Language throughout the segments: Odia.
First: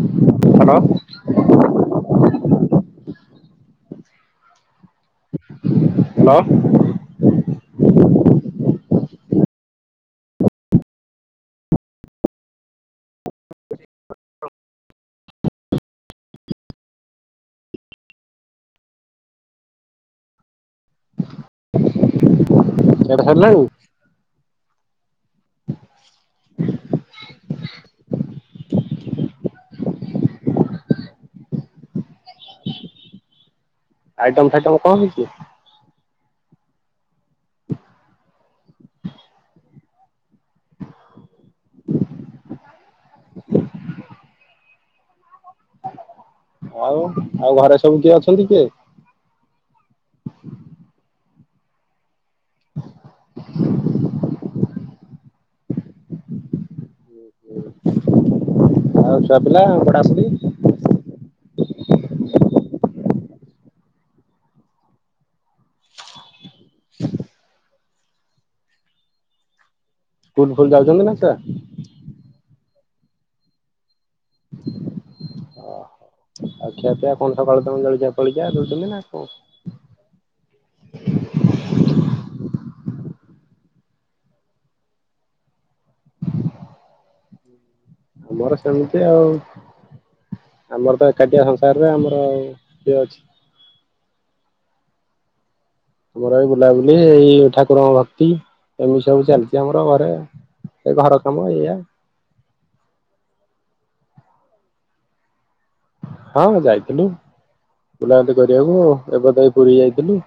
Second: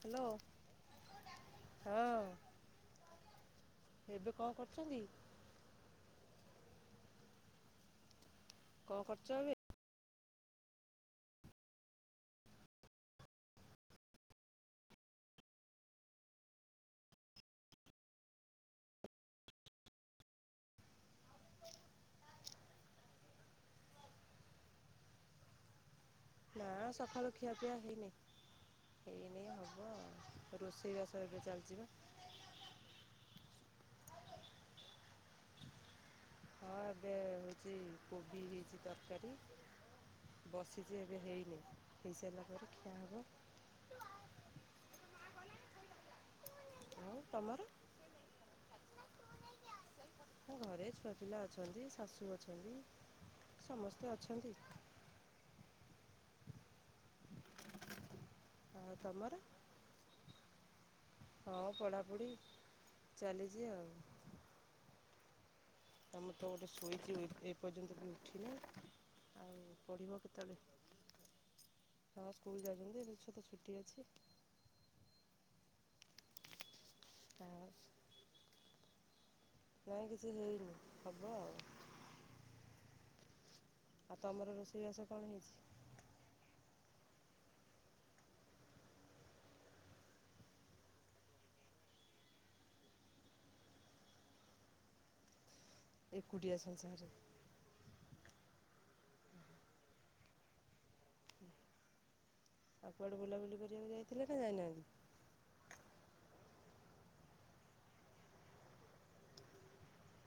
ହ୍ୟାଲୋ ହ୍ୟାଲୋ ହଁ ଏବେ କଣ କ।। ହ୍ୟାଲୋ [inaudible] କଣ କରର୍ଚ ଏବେ। ଖିଆ ପିଆସାରିଲାନି। [inaudible] ନା ସକାାଳୁ ଖିଆ ପିଇଆ ହେଇନି। ଏଇନାଇ ହବ ଆଉ ରୋଷେଇବାସ ଏବେ ଚାଲିଯିବା। ଆଇଟମ ସାଇଟମ କଣ ହେଇଛି? ହଁ ଏବେ ହେଉଛି କୋବି ହେଇଛି ତରକାରୀ ବସିଛି ଏବେ ହେଇନି ହେଇସାରିଲା ପରେ ଖିଆ ହବ। [inaudible] ଆଉ ଆଉ ତମର ଘରେ ସବୁ କିଏ ଅଛନ୍ତି କିଏ? ମୋ ଘରେ ଛୁଆ ପିଲା ଅଛନ୍ତି ଶାଶୁ ଅ ସମସ୍ତେ ଅଛନ୍ତି। ଆଉ ଛୁଆ ପିଲା ପଡାପଡ଼ି। ହଁ ପଢ଼ାପୁଦି ଚାଲିଛି ଆଉ। ଆ ମୁଁ ତ ଗୋଟେ ଶୋଇଛି ଏ ପର୍ଯ୍ୟନ୍ତ ବି ଉଠିନି ଆଉ ପଢ଼ିବ ସ୍କୁଲ ଫୁଲ ଯାଉଛନ୍ତି ନା ଛୁଆ? କେତେବେଳେ ସ୍କୁଲ ଯାଇ ଛ ତ ଛୁଟି ଅଛି। ଓ ହୋ ଉ। ିଆ କଣ ସକାଳ ଆଉ ତମ ଜଳିଆ ପଳଳିଆ ଦଉଛନ୍ତି ନା? ହୁଁ। ନାଇଁ କିଛି ହେଇନି ହବ ଆଉ। ଆଉ ତମର ରୋଷେଇବାସ କଣ ହେଇଛି? ଆମର ସେମିତି ଆଉ ଆମର ତ ଏକାଠିଆ ସଂସାରରେ ଆମର କିଏ ଅଛି? ତମର ବି ଏକୁଟିଆ ବୁଲାବୁଲି ସଂସାରରେ ଏଇ ଠାକୁରଙ୍କ ଭକ୍ତି। ଏମି ସବୁ ଚାଲିଚି ଆମର ଘରେ ଏଇ ଘର କାମ ଏଇଆ। ଆଉ କୁଆଡେ ବୁଲାବୁଲି କରିବାକୁ ଯାଇଥିଲେ ଯାଇନାହାନ୍ତି? ହଁ ଯାଇଥିଲୁ ବୁଲାବୁଲି କରିବାକୁ ଏବେ ତ ଏଇ ପୁରି ଯାଇଥିଲୁ।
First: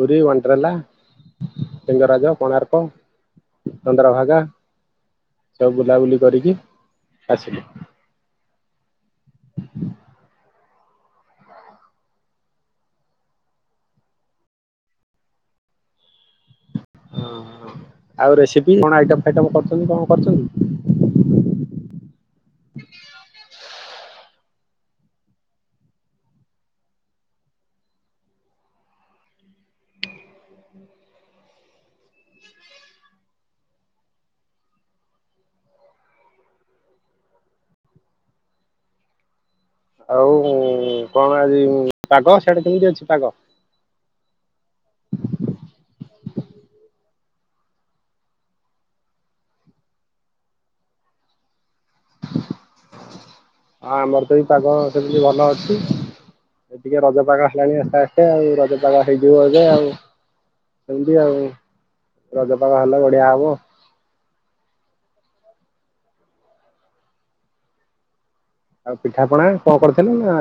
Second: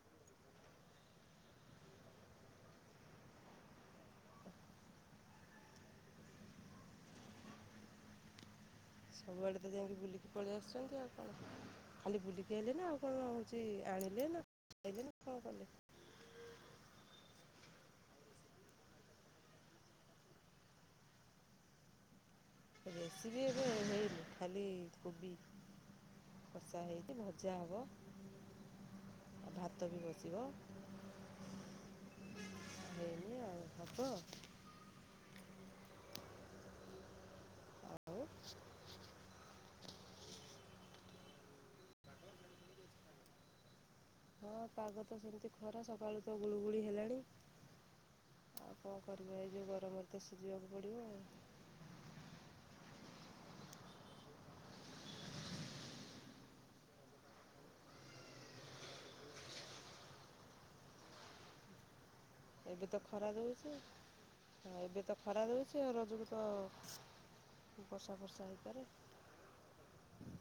ପୁରି, ୱେଣ୍ଡରାଲା, ଲିଙ୍ଗରାଜ, କୋଣାର୍କ, ଚନ୍ଦ୍ରଭାଗା ସବୁ ବୁଲାବୁଲି କରିକି ଆସିଲୁ। ସବୁଆଡେ ତ ଯାଇକି ବୁଲିକି ପଳେଇ ଆସିୁଚନ୍ତି ଆଉ କଣ ଖାଲି ବୁଲିକି ଆଇଲେ ନା ଆଉ କଣ ହୋଉଚି ଆଣିଲେ ନା ଯାଇଥିଲେ କଣ କଲେ? ହଁ ଆଉ ରେସିପି କଣ ଆଇଟମ୍ ଫାଇଟମ୍ କରୁଚନ୍ତି, କଣ କରୁଚନ୍ତି? ରେସିପି ଏବେ ହେଇନି ଖାଲି କୋବି କଷା ହେଇଚି। ଭଜା ହବ ଆଉ ଭାତ ବି ବସିବ ହେଇନି ଆଉ ହବ। ଆଉ ଆଉ କଣ ଆଜି ପାଗ ସିଆଡେ କେମିତି ଅଛି ପାଗ? ହଁ ପାଗ ତ ସେମିତି ଖରା ସକାଳୁ ତ ଗୁଳୁଗୁଳି ହେଲାଣି ଆଉ କଣ କରିବା ଏଇ ଯୋଉ ଗରମରେ ତ ସିଝିବାକୁ ପଡିବ ଆଉ। ହଁ ଆମର ତ ଏଇ ପାଗ ସେମିତି ଭଲ ଅଛି। ଏ ଟିକେ ରଜ ପାଗ ହେଲାଣି ଆସ୍ତେ ଆସ୍ତେ ଆଉ ରଜ ପାଗ ହେଇଯିବ ଏବେ ଆଉ ସେମିତି ଆଉ। ରଜ ପାଗ ଏବେ ହେଲେ ତ ବଢିଆ ଖରା ହବ ଦୋଉଚି ହଁ ଏବେ ତ ଖରା ଦୋଉ ଚି ଆଉ ରଜକୁ ତ ବର୍ଷା ଫର୍ଷା ହେଇପାରେ ଆଉ ପିଠାପଣା କଣ କରିଥିଲେ ନା?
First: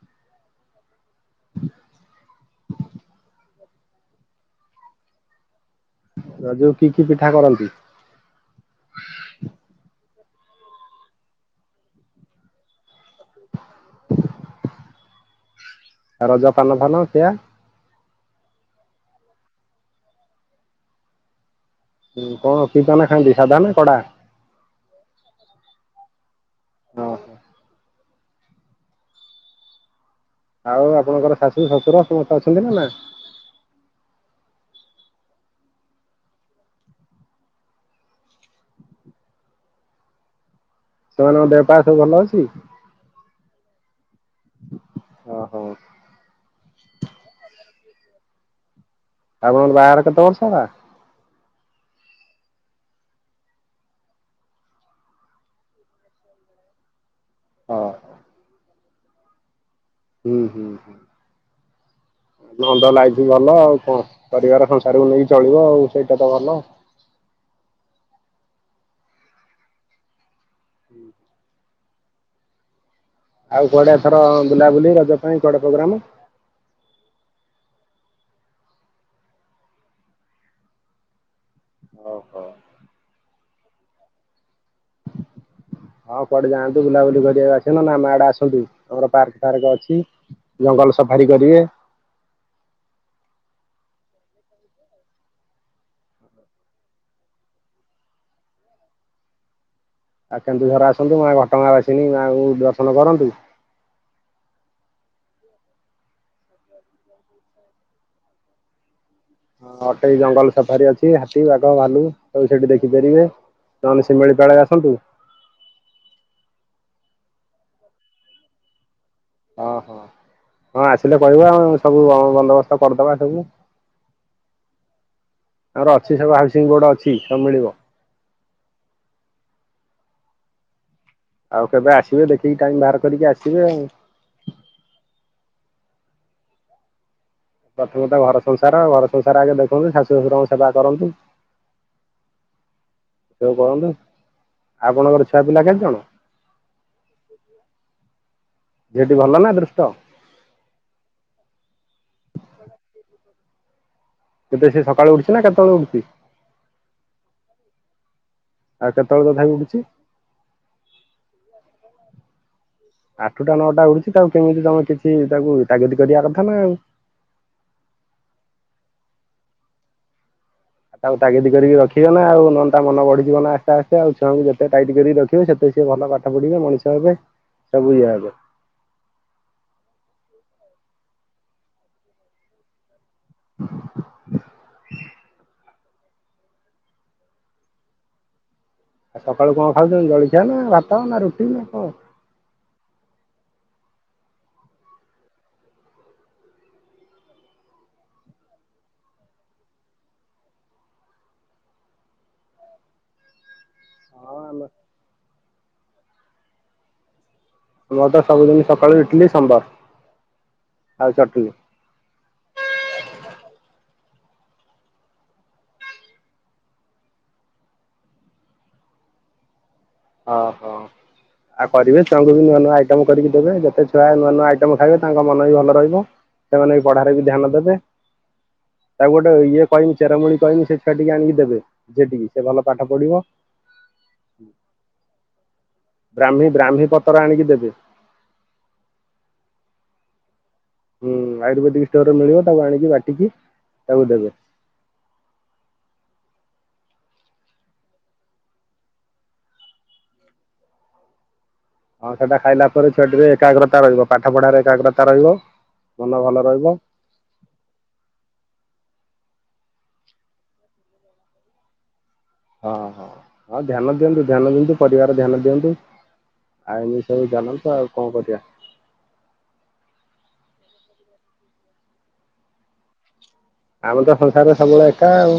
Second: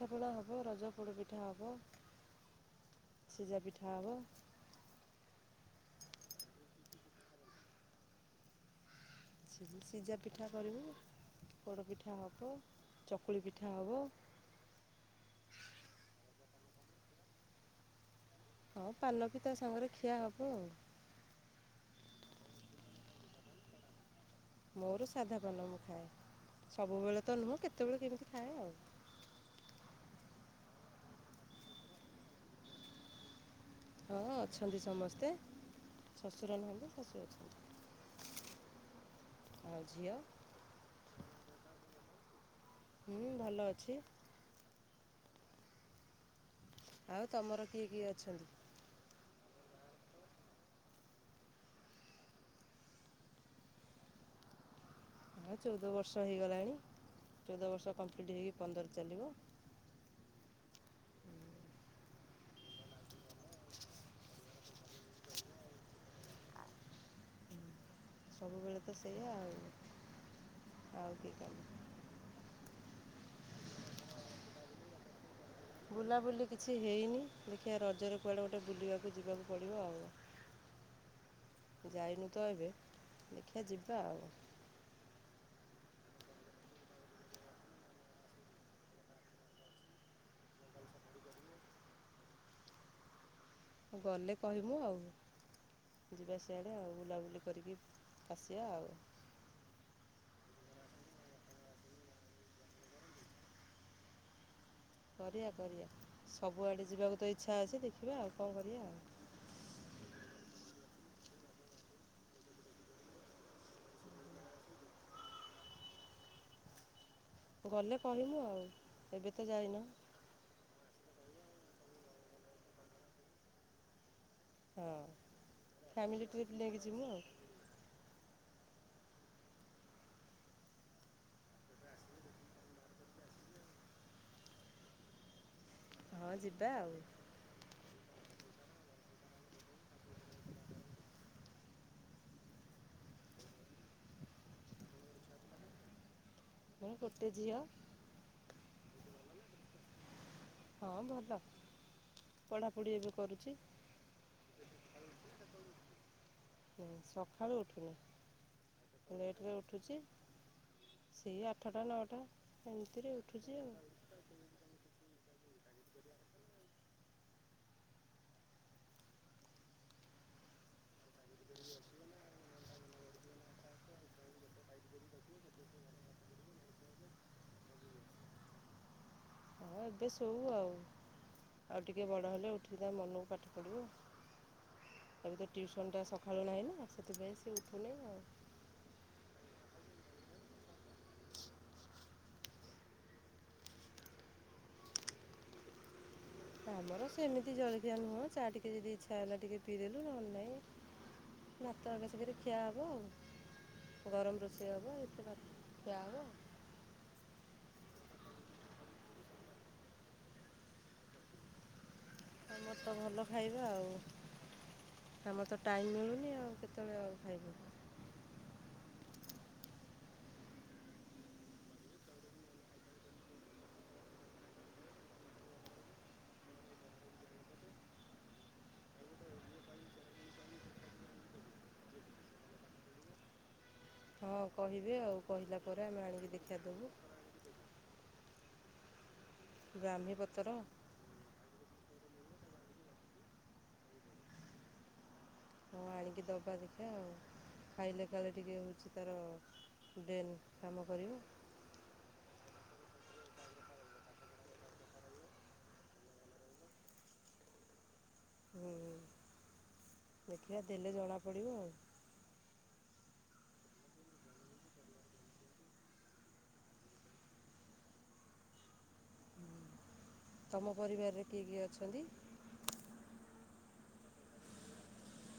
ପିଠା ପଣା ହବ ରଜ ପୋଡପି ପିଠା ହବ ସିଜି ପି ଠା ହବ। ରାଜ କୁ କି କି ପିଠା କରନ୍ତି? ସିଝା ପିଠା କରିବୁ ପୋଡ ପିଠା ହେବ ଚକୁଳି ପିଠା ହବ। ଆଉ ରଜ ପାନ ଫନ ଖିଆ। ହଁ ପାନ ପିତା ସାଙ୍ଗରେ ଖିଆ ହବ ଆଉ। ଉଁ କଣ କି ପାନ ଖାନ୍ତି ସାଧା ନା କଡା? ମୋର ସାଧା ପନମ ଖାଏ। ସବୁବେଳେ ଓହୋ ତ ନୁହଁ କେତେବେଳେ କେମିତି ଖାଏ ଆଉ ଆଉ ଆପଣଙ୍କର ଶାଶୁ ଶଶୁର ସମସ୍ତେ ଅଛନ୍ତି ନା ନା? ହଁ ଅଛନ୍ତି ସମସ୍ତେ ଶ୍ୱଶୁର ନୁହନ୍ତି ଶଶୁର ଅଛନ୍ତି ଆଉ ଝିଅ ସେମାନଙ୍କ ଦେହ ପାର ସବୁ ଭଲ ଅଛି? ହୁଁ ଭଲ ଅଛି। ହ ହଉ। ଆଉ ତମର କିଏ କିଏ ଅଛନ୍ତି? ଆପଣ ବାହାରହାର କେତ ବର୍ଷ ହେଲା? ହଁ ଚଉଦ ବର୍ଷ ହେଇଗଲାଣି। ଚଉଦ ହଁ ବର୍ଷ [unintelligible] ହେଇ ପନ୍ଦର ଚାଲିବ। ହୁଁ ହୁଁ ହୁଁ। ନନ୍ଦ ଲାଇଫ ବି ଭଲ ଆଉ କଣ ପରିବାର ସଂସାରକୁ ନେଇକି ଚଳିବ ଆଉ ସେଇଟା ତ ଭଲ। ସବୁବେଳେ ତ ସେଇଆ ଆଉ। [unintelligible] ଆଉ କୁଆଡେ ଥର ବୁଲାବୁଲି ରଜ ପାଇଁ କୁଆଡେ ପ୍ରୋଗ୍ରାମ? ବୁଲାବୁଲି କିଛି ହେଇନି? ଖିଆ ରଜରେ କୁଆଡ଼େ ଗୋଟେ ବୁଲିବାକୁ ଯିବାକୁ ପଡ଼ିବ ଆଉ। ଯାଇନୁ ଓହୋ ତ ଏବେ ଦେଖିଆ ଯିବା ଆଉ। ହଁ କୁଆଡେ ଯାଆନ୍ତୁ ବୁଲାବୁଲି କରିବାକୁ ଅସ ନା ମା ଆଡେ ଆସନ୍ତୁ ତମର ପାର୍କ ଫାର୍କ ଅଛି ଜଙ୍ଗଲ ସଫାରି କରିବେ। ଉ ଗଲେ କହମୁ ଆଉ ଯିବା ସିଆଡ଼େ ଆଉ ବୁଲାବୁଲି କରିକି ଆସିବା ଆଉ। ଆଉ କେନ୍ଦୁଝର ଆସନ୍ତୁ ମା ଘଟଗାଁ ଆସିନି ମାଙ୍କୁ ଦର୍ଶନ କରନ୍ତୁ। କରିବା କରିବା ସବୁଆଡେ ଯିବାକୁ ତ ଇଚ୍ଛା ଅଛି ଦେଖିବା ଆଉ କଣ କରିବା ଆଉ। ହଁ ଅଠେଇ ଜଙ୍ଗଲ ସଫାରୀ ଅଛି ହାତୀ ବାଘ ଭାଲୁ ତୁ ସେଠି ଦେଖିପାରିବେ ନହେଲେ ଶିମିଳିପଳ ଆସନ୍ତୁ। ଗଲେ କହିବୁ ଆଉ। ଏବେ ତ ଓଁ ଯାଇନ ହଁ ହଁ ଆସିଲେ କହିବା ଆ ସବୁ ବନ୍ଦୋବସ୍ତ କରିଦବା ଏଠକୁ ହଁ ଆମର ଅଛି ଫ୍ୟାମିଲି ସବୁ ଟ୍ରିପ୍ ହାଉସିଂ ନେଇକି ବୋଡ ଯିମୁ ଅଛି ଆଉ ସବୁ ମିଳିବ ଆଉ କେବେ ଆସିବେ ଦେଖିକି ଟାଇମ ବାହାର କରିକି ଆସିବେ ଆଉ। ହଁ ଯିବା ଆଉ। ପ୍ରଥମେ ତ ଘର ସଂସାର ଘର ସଂସାର ଆଗେ ଦେଖନ୍ତୁ ଶାଶୁ ଶ୍ୱଶୁରଙ୍କ ସେବା କରନ୍ତୁ ସବୁ କରନ୍ତୁ ଆ ଆପଣଙ୍କର ଛୁଆ ପିଲା କେତେ ଜଣ? ହଁ କଟେ ଯଅ ଝିଠି ଭଲ ନା ଦୃଷ୍ଟ? ହଁ ଭଲ କି [inaudible] କେତେ ସେ ସକାଳେୁ ଉଠୁଛି ନା କେତେବେଳେ ଉଠୁଛି। ଆ କିିନି [inaudible] ଆଉ କେତେବେଳେ ତଥାପି ଉଠୁଛି ସେଇ ଆଠଟା ନଅଟା ଏମିତିରେ ଉଠୁଛି ଆଠଟା ଆଉ ନଅଟା ଉଠୁଛି ତାକୁ କେମିତି ତମେ କିଛି ତାକୁ ତାଗତି କରିବା କଥା ନା ଆଉ। ଆଉ ତାକୁ ତାଗିଦ କରିକି ରଖିବନ ନା ଆଉ ନହନ୍ତା ମନ ବଢିଯିବ ନା ଆସ୍ତେ ଆସ୍ତେ ଆଉ ଛୁଆଙ୍କୁ ଯେତେ ଟାଇଟ୍ କରିକି ରଖିବେ ସେତେ ସିଏ ଭଲ ପାଠ ପଢିବେ ମଣିଷ ହେବେ ସବୁ ଇଏ ହବେ ହଁ ଏବେ ସଉ ଆଉ ଆଉ ଟିକେ ବଡ଼ ହେଲେ ଉଠିକ ତା ମନକୁ ପାଠ ପଢିବୁ ତା ନଟା ସକାଳୁ ନାହିଁ ନା ସେଥିପାଇଁ ସେ ଉଠୁନି ଆଉ ଆଉ ସକାଳୁ କଣ ଖାଉଛନ୍ତି ଜଳଖିଆ ନା ଭାତଉ ନା ରୁଟି ନା କ ଆମର ସେମିତି ଜଳଖିଆ ନୁହଁ ଚା ଟିକେ ଯଦି ଇଚଛା ହେଲା ଟିକେ ପିଇଦ ଦେଲୁ ନହେଲେ ନାଇଁ ଭାତ ଆଗସଙ୍ଗରେ ଖିଆ ହବ ଆଉ। ହଁ ଗରମ ଆମ ରୋଷେଇ ହବ ଏତ କ [inaudible] ଆମର ତ ସବୁଦିନ ସକାଳୁ ଟିଲି ସୋମବାର ଆଉ ଚଟଣୀ ଆମ ତ ଭଲ ଖାଇବା ଆଉ ଆମର ତ ଟାଇମ୍ ମିଳୁନି ଆଉ କେତେବେଳେ ଆଉ ଖାଇବୁ। ଓହୋ ଆଉ କରିବେ ୁଆଙ୍କୁ ବି ନୂଆ ନୂଆ ଆଇଟମ କରିକି ଦେବେ ଯେତେ ଛୁଆ ନୂଆ ନୂଆ ଆଇଟମ ଖାଇବେ ତାଙ୍କ ମନ ବି ଭଲ ରହିବ ସେମାନେ ବି ପଢାରେ ବି ଧ୍ୟାନ ଦେବେ ତାକୁ ଗୋଟେ ଇଏ କହିବି ଚେରମୁଳି କହମି ସେ ଛୁଆ ଟିକେ ଆଣିକି ଦେବେ ଯିଏଠିକି ସେ ଭଲ ପାଠ ପଢିବ। ହଁ କହିବି ଆଉ। କହିଲା ପରେ ଆମେ ଆଣିକି ବ୍ରାହ୍ମୀ ଦେଖିଆ ଦେବୁ ବ୍ରାହ୍ମୀ ପତ୍ର ଆଣିକି ଦେବି ବାାମ୍ଭିପତ୍ର ହୁଁ ଆୟୁର୍ବେଦିକ ଷ୍ଟୋରରେ ମିଳିବ ତାକୁ ଆଣିକି ବାଟିକି ତାକୁ ଦେବେ। ହଁ ଆଣିକି ଦେବା ଦେଖିବା ଆଉ ଖାଇଲେ ଖାଇଲେ ଟିକେ ହେଉଛି ତାର ଡ୍ରେନ୍ କାମ କରିବ। ହଁ ସେଟା ଖାଇଲା ପରେ ଛୁଆ ଟ ବି ଏକାଗ୍ରତା ରହିବ ପାଠ ପଢାରେ ଏକାଗ୍ରତା ରହିବ ମନ ଭଲ ରହିବ। ହୁଁ ହୁଁ ଦେଖିବା ଦେଲେ ଜଣାପଡ଼ିବ ଆଉ। ହଁ ହଁ ହଁ ଧ୍ୟାନ ଦିଅନ୍ତୁ ଧ୍ୟାନ ଦିଅନ୍ତୁ ପରିବାର ଧ୍ୟାନ ଦିଅନ୍ତୁ ଆଇନି ସବୁ ଜାଣନ୍ତୁ ଆଉ କଣ କରିବା ତମ ପରିବାରରେ କିଏ କିଏ ଅଛନ୍ତି। ଆମ ତ ସଂସାରରେ ସବୁବେଳେ ଏକା ଆଉ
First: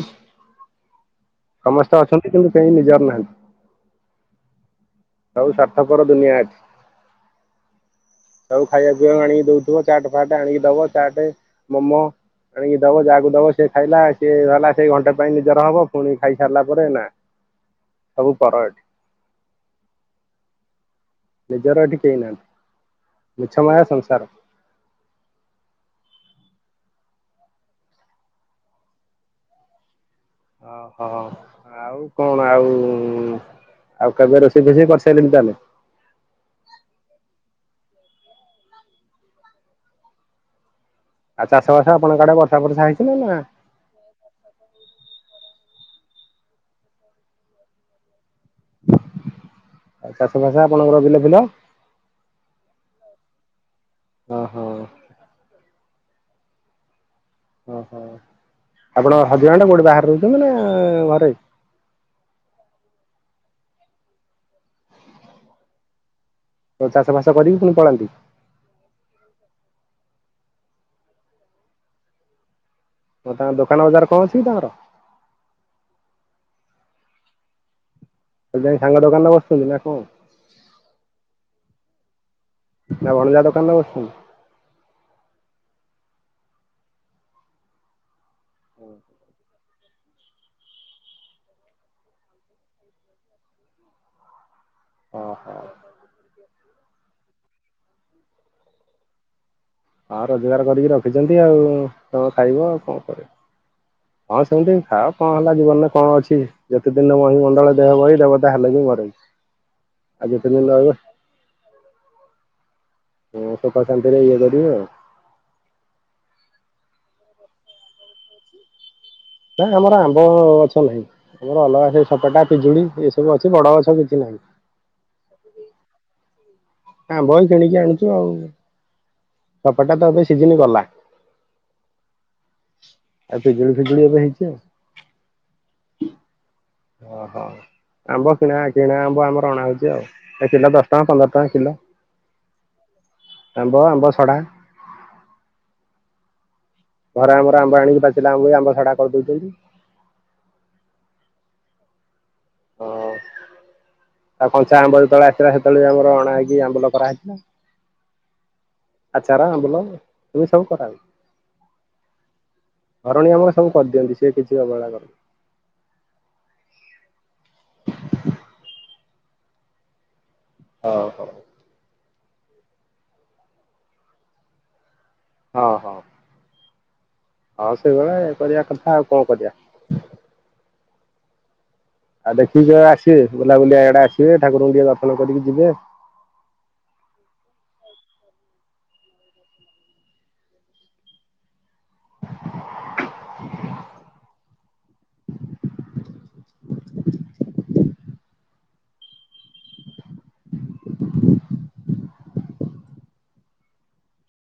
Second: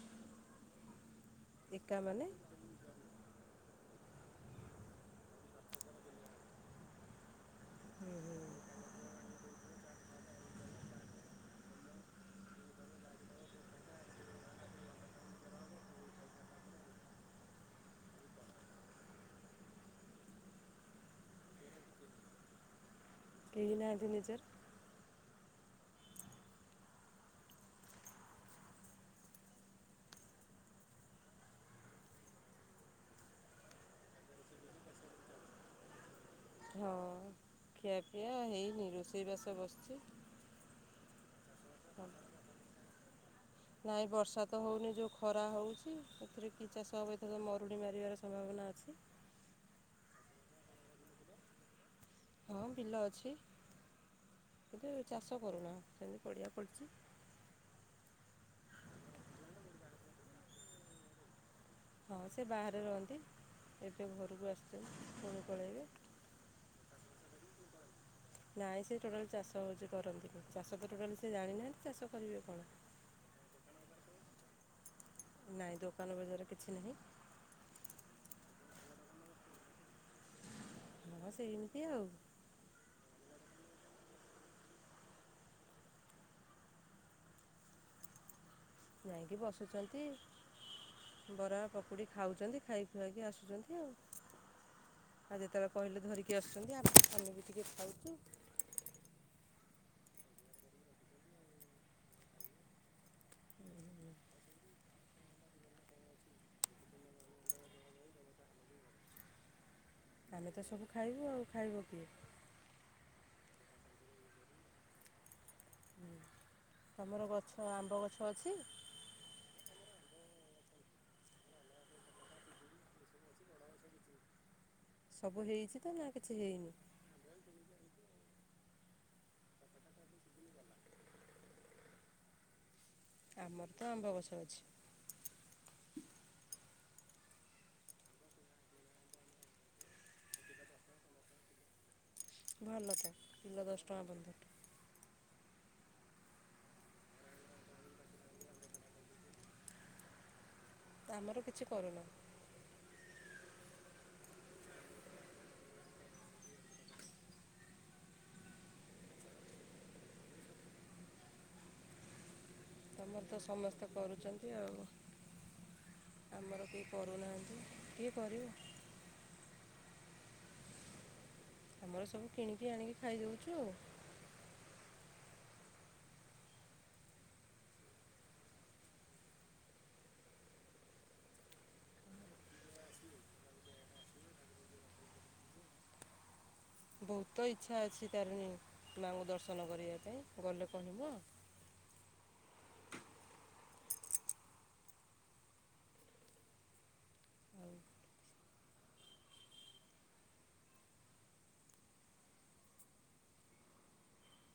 ଏକା ସମସ୍ତେ ମାନେ ଅଛନ୍ତି କିନ୍ତୁ କେହି ନିଜାର ନାହାନ୍ତି। ସବୁ ସାର୍ଥକର ଦୁନିଆ ଅଛି ସବୁ ଖାଇବା ପିଇବାକୁ ଆଣିକି ଦଉଥିବ ଚାଟ ଫାଟ ଆଣିକି ଦବ ଚାଟ ମୋମୋ ଆଣିକି ଦବ ଯାହାକୁ ଦବ ସେ ଖାଇଲା ସିଏ ହେଲା ସେ ଘଣ୍ଟା ପାଇଁ ନିଜର ହବ ପୁଣି ଖାଇସାରିଲା ପରେ ନା ସବୁ ପର ଏଠି ମେଜାରଟି କେ ହେଇନାହା କେହି ମଛମ ନାହାନ୍ତି ସଂସାର ନିଜର ଓହୋ ଆଉ କଣ ଆଉ ଆଉ କେବେ ରୋଷେଇ ରୋଷେଇ କରିସାରିଲଣି ତାହେଲେ ଖିଆ ପିଆ ହେଇନି ରୋଷେଇ ବାସ ବସିଛି ସି ଆଉ ଚାଷ ବାସ ଆପଣଙ୍କ ଆଡେ ବର୍ଷା ଫର୍ଷା ହେଇ [unintelligible] ନାଇଁ ବର୍ଷା ତ ହଉନି ଯୋଉ ଖରା ହଉଛି ଏଥିରେ କି ଚାଷ ହେବ ଏଥର ମରୁଡ଼ି ମାରିବାର ସମ୍ଭାବନା ଅଛି। ଆଉ ଚାଷ ଵାସ ଆପଣଙ୍କର ବିଲ ଫିଲ। ହଁ ବିଲ ଅଛି। ଓହୋ କିନ୍ତୁ ଚାଷ କରୁନା। ସେମିତି ପଡିଆ ପଡିଛି। ଓହୋ ଆପଣ ହଜବ୍ୟାଣ୍ଡ୍ କୋଉଠି ବାହାରେ ରହୁଛନ୍ତି ନା ଘରେ। ହଁ ସେ ବାହାରେ ରହନ୍ତି ଏବେ ଘରକୁ ଆସିଛନ୍ତି ପୁଣି ପଳେଇବେ। ତ ଚାଷ ବାସ କରିକି ପୁଣି ପଳାନ୍ତି। ନାଇଁ ସେ ଚୋଟାଲି ଚାଷ ହଉଛି କରନ୍ତି। ଚାଷ ତ ଟୋଟାଲି ସେ ଜାଣିନାହାନ୍ତି ଚାଷ କରିବେ କଣ? ତ ତାଙ୍କ ଦୋକାନ ବଜାର କଣ ଅଛି କି ତାଙ୍କର। ନାଇଁ ଦୋକାନ ବଜାର କିଛି ନାହିଁ। ଖାଲି ଯାଇ ସାଙ୍ଗ ଦୋକାନରେ ବସୁଛନ୍ତି ନା କଣ? ହଁ ସେଇମିତି ଆଉ। ଆଉ ଅନୂଜା ଦୋକାନରେ ବସୁଛନ୍ତି। ଯାଇକି ବସ୍ ଆସୁଛନ୍ତି ବରା ପକୁଡ଼ି ଖାଉଛନ୍ତି ଖାଇ ଖୁଆଇକି ଆସୁଛନ୍ତି ଆଉ। ଆଉ ଓହୋ ଯେତେବେଳେ କହିଲେ ଧରିକି ଆସୁଛନ୍ ଆମେ ବି ଆମେ ବି ଟିକେ ଖାଉଛୁ। ହଁ ରୋଜଗାର କରିକି ରଖିଛନ୍ତି ଆଉ ତମେ ଖାଇବ ଆଉ କଣ କରିବ ହଁ ସେମିତି ଖାଅ କଣ ହେଲା ଜୀବନରେ କଣ ଅଛି ଯେତେ ଦିନ ମହି ମଣ୍ଡଳ ଦେହ ବହି ଦେବତା ହେଲେ ବି ମରଇ। ଆଉ ଯେତେ ଆମେ ତ ଦିନ ସବୁ ରହିବ ଖାଇବୁ ଆଉ ଖାଇବ କିଏ? [unintelligible] ଶାନ୍ତିରେ ଇଏ କରିବେ ଆଉ। ହଁ ତମର ଗଛ ଆମ୍ବ ଗଛ ଅଛି। ନା ଆମର ଆମ୍ବ ଗଛ ନାହିଁ ଆମର ଅଲଗା ସେ ସପେଟା ପିଜୁଳି ଏ ସବୁ ଅଛି ବଡ ଗଛ କିଛି ନାହିଁ। ସବୁ ହେଇଛି ତ ନା କି? ଛି ହେଇନି। ଆ ବହି କିଣିକି ଆଣୁଛୁ ଆଉ ସପେଟା ତ ଏବେ ସିଜିନି ଗଲା। ଏ ଆମର ପିଜୁଳି ତ ଫିଜୁଳି ଆମ୍ବ ଏବେ ଗଛ ହେଇଛି ଆଉ। ଅଛି ଓହୋ ଆମ୍ବ କିଣା କିଣା ଆମ୍ବ ଆମର ଅଣା ହଉଛି ଆଉ ଏ କିଲ ଦଶ ଟଙ୍କା ପନ୍ଦର ଟଙ୍କା କିଲ। ଭଲ ତ କିଲ ଦଶ ଟଙ୍କା ଆମ୍ବ ସଢା ପନ୍ଦର ଟଙ୍କା। ଘରେ ଆମର ଆମ୍ବ ଆଣିକି ପାଚିଲା ଆମ୍ୱକୁ ଆମ୍ବସଢା କରିଦଉଛନ୍ତି। ଆମର କିଛି କରୁନ। ହଁ ଆଉ କଞ୍ଚା ଆମ୍ବ ଯେତେବେଳେ ଆସିଥିଲା ସେତେବେଳେ ବି ଆମର ଅଣା ହେଇକି ଆମ୍ବୁଲ କରାହେଇଥିଲା। ଆଚାର ଆମ୍ବୁଲ ଇଏ ସବୁ କରାହୁଏ। ତମର ତ ସମସ୍ତେ କରୁଛନ୍ତି କିଛି ଆଉ ଅବହେଳା କରନ୍ତି ଆମର କେହି କରୁନାହାଁନ୍ତି କିଏ କରିବ? ହଉ ହଉ। ଘରେ ସବୁ କିଣିକି ଆଣିକି ଖାଇ ଦଉଛୁ ଆଉ। ହଁ ହଁ। ହଁ ସେଇଭଳିଆ କରିବା କଥା ଆଉ କଣ କରିବା? ଆଉ ଦେଖିକି ଯିବେ ଆସିବେ ବୁଲାବୁଲିଆଆଡେ ଆସିବେ ଠାକୁରଙ୍କୁ ଟିକେ ଦର୍ଶନ କରିକି ଯିବେ ବହୁତ ଇଚ୍ଛା ଅଛି ତାରିଣୀ ମାଙ୍କୁ ଦର୍ଶନ କରିବା ପାଇଁ ଗଲେ କହିବୁ?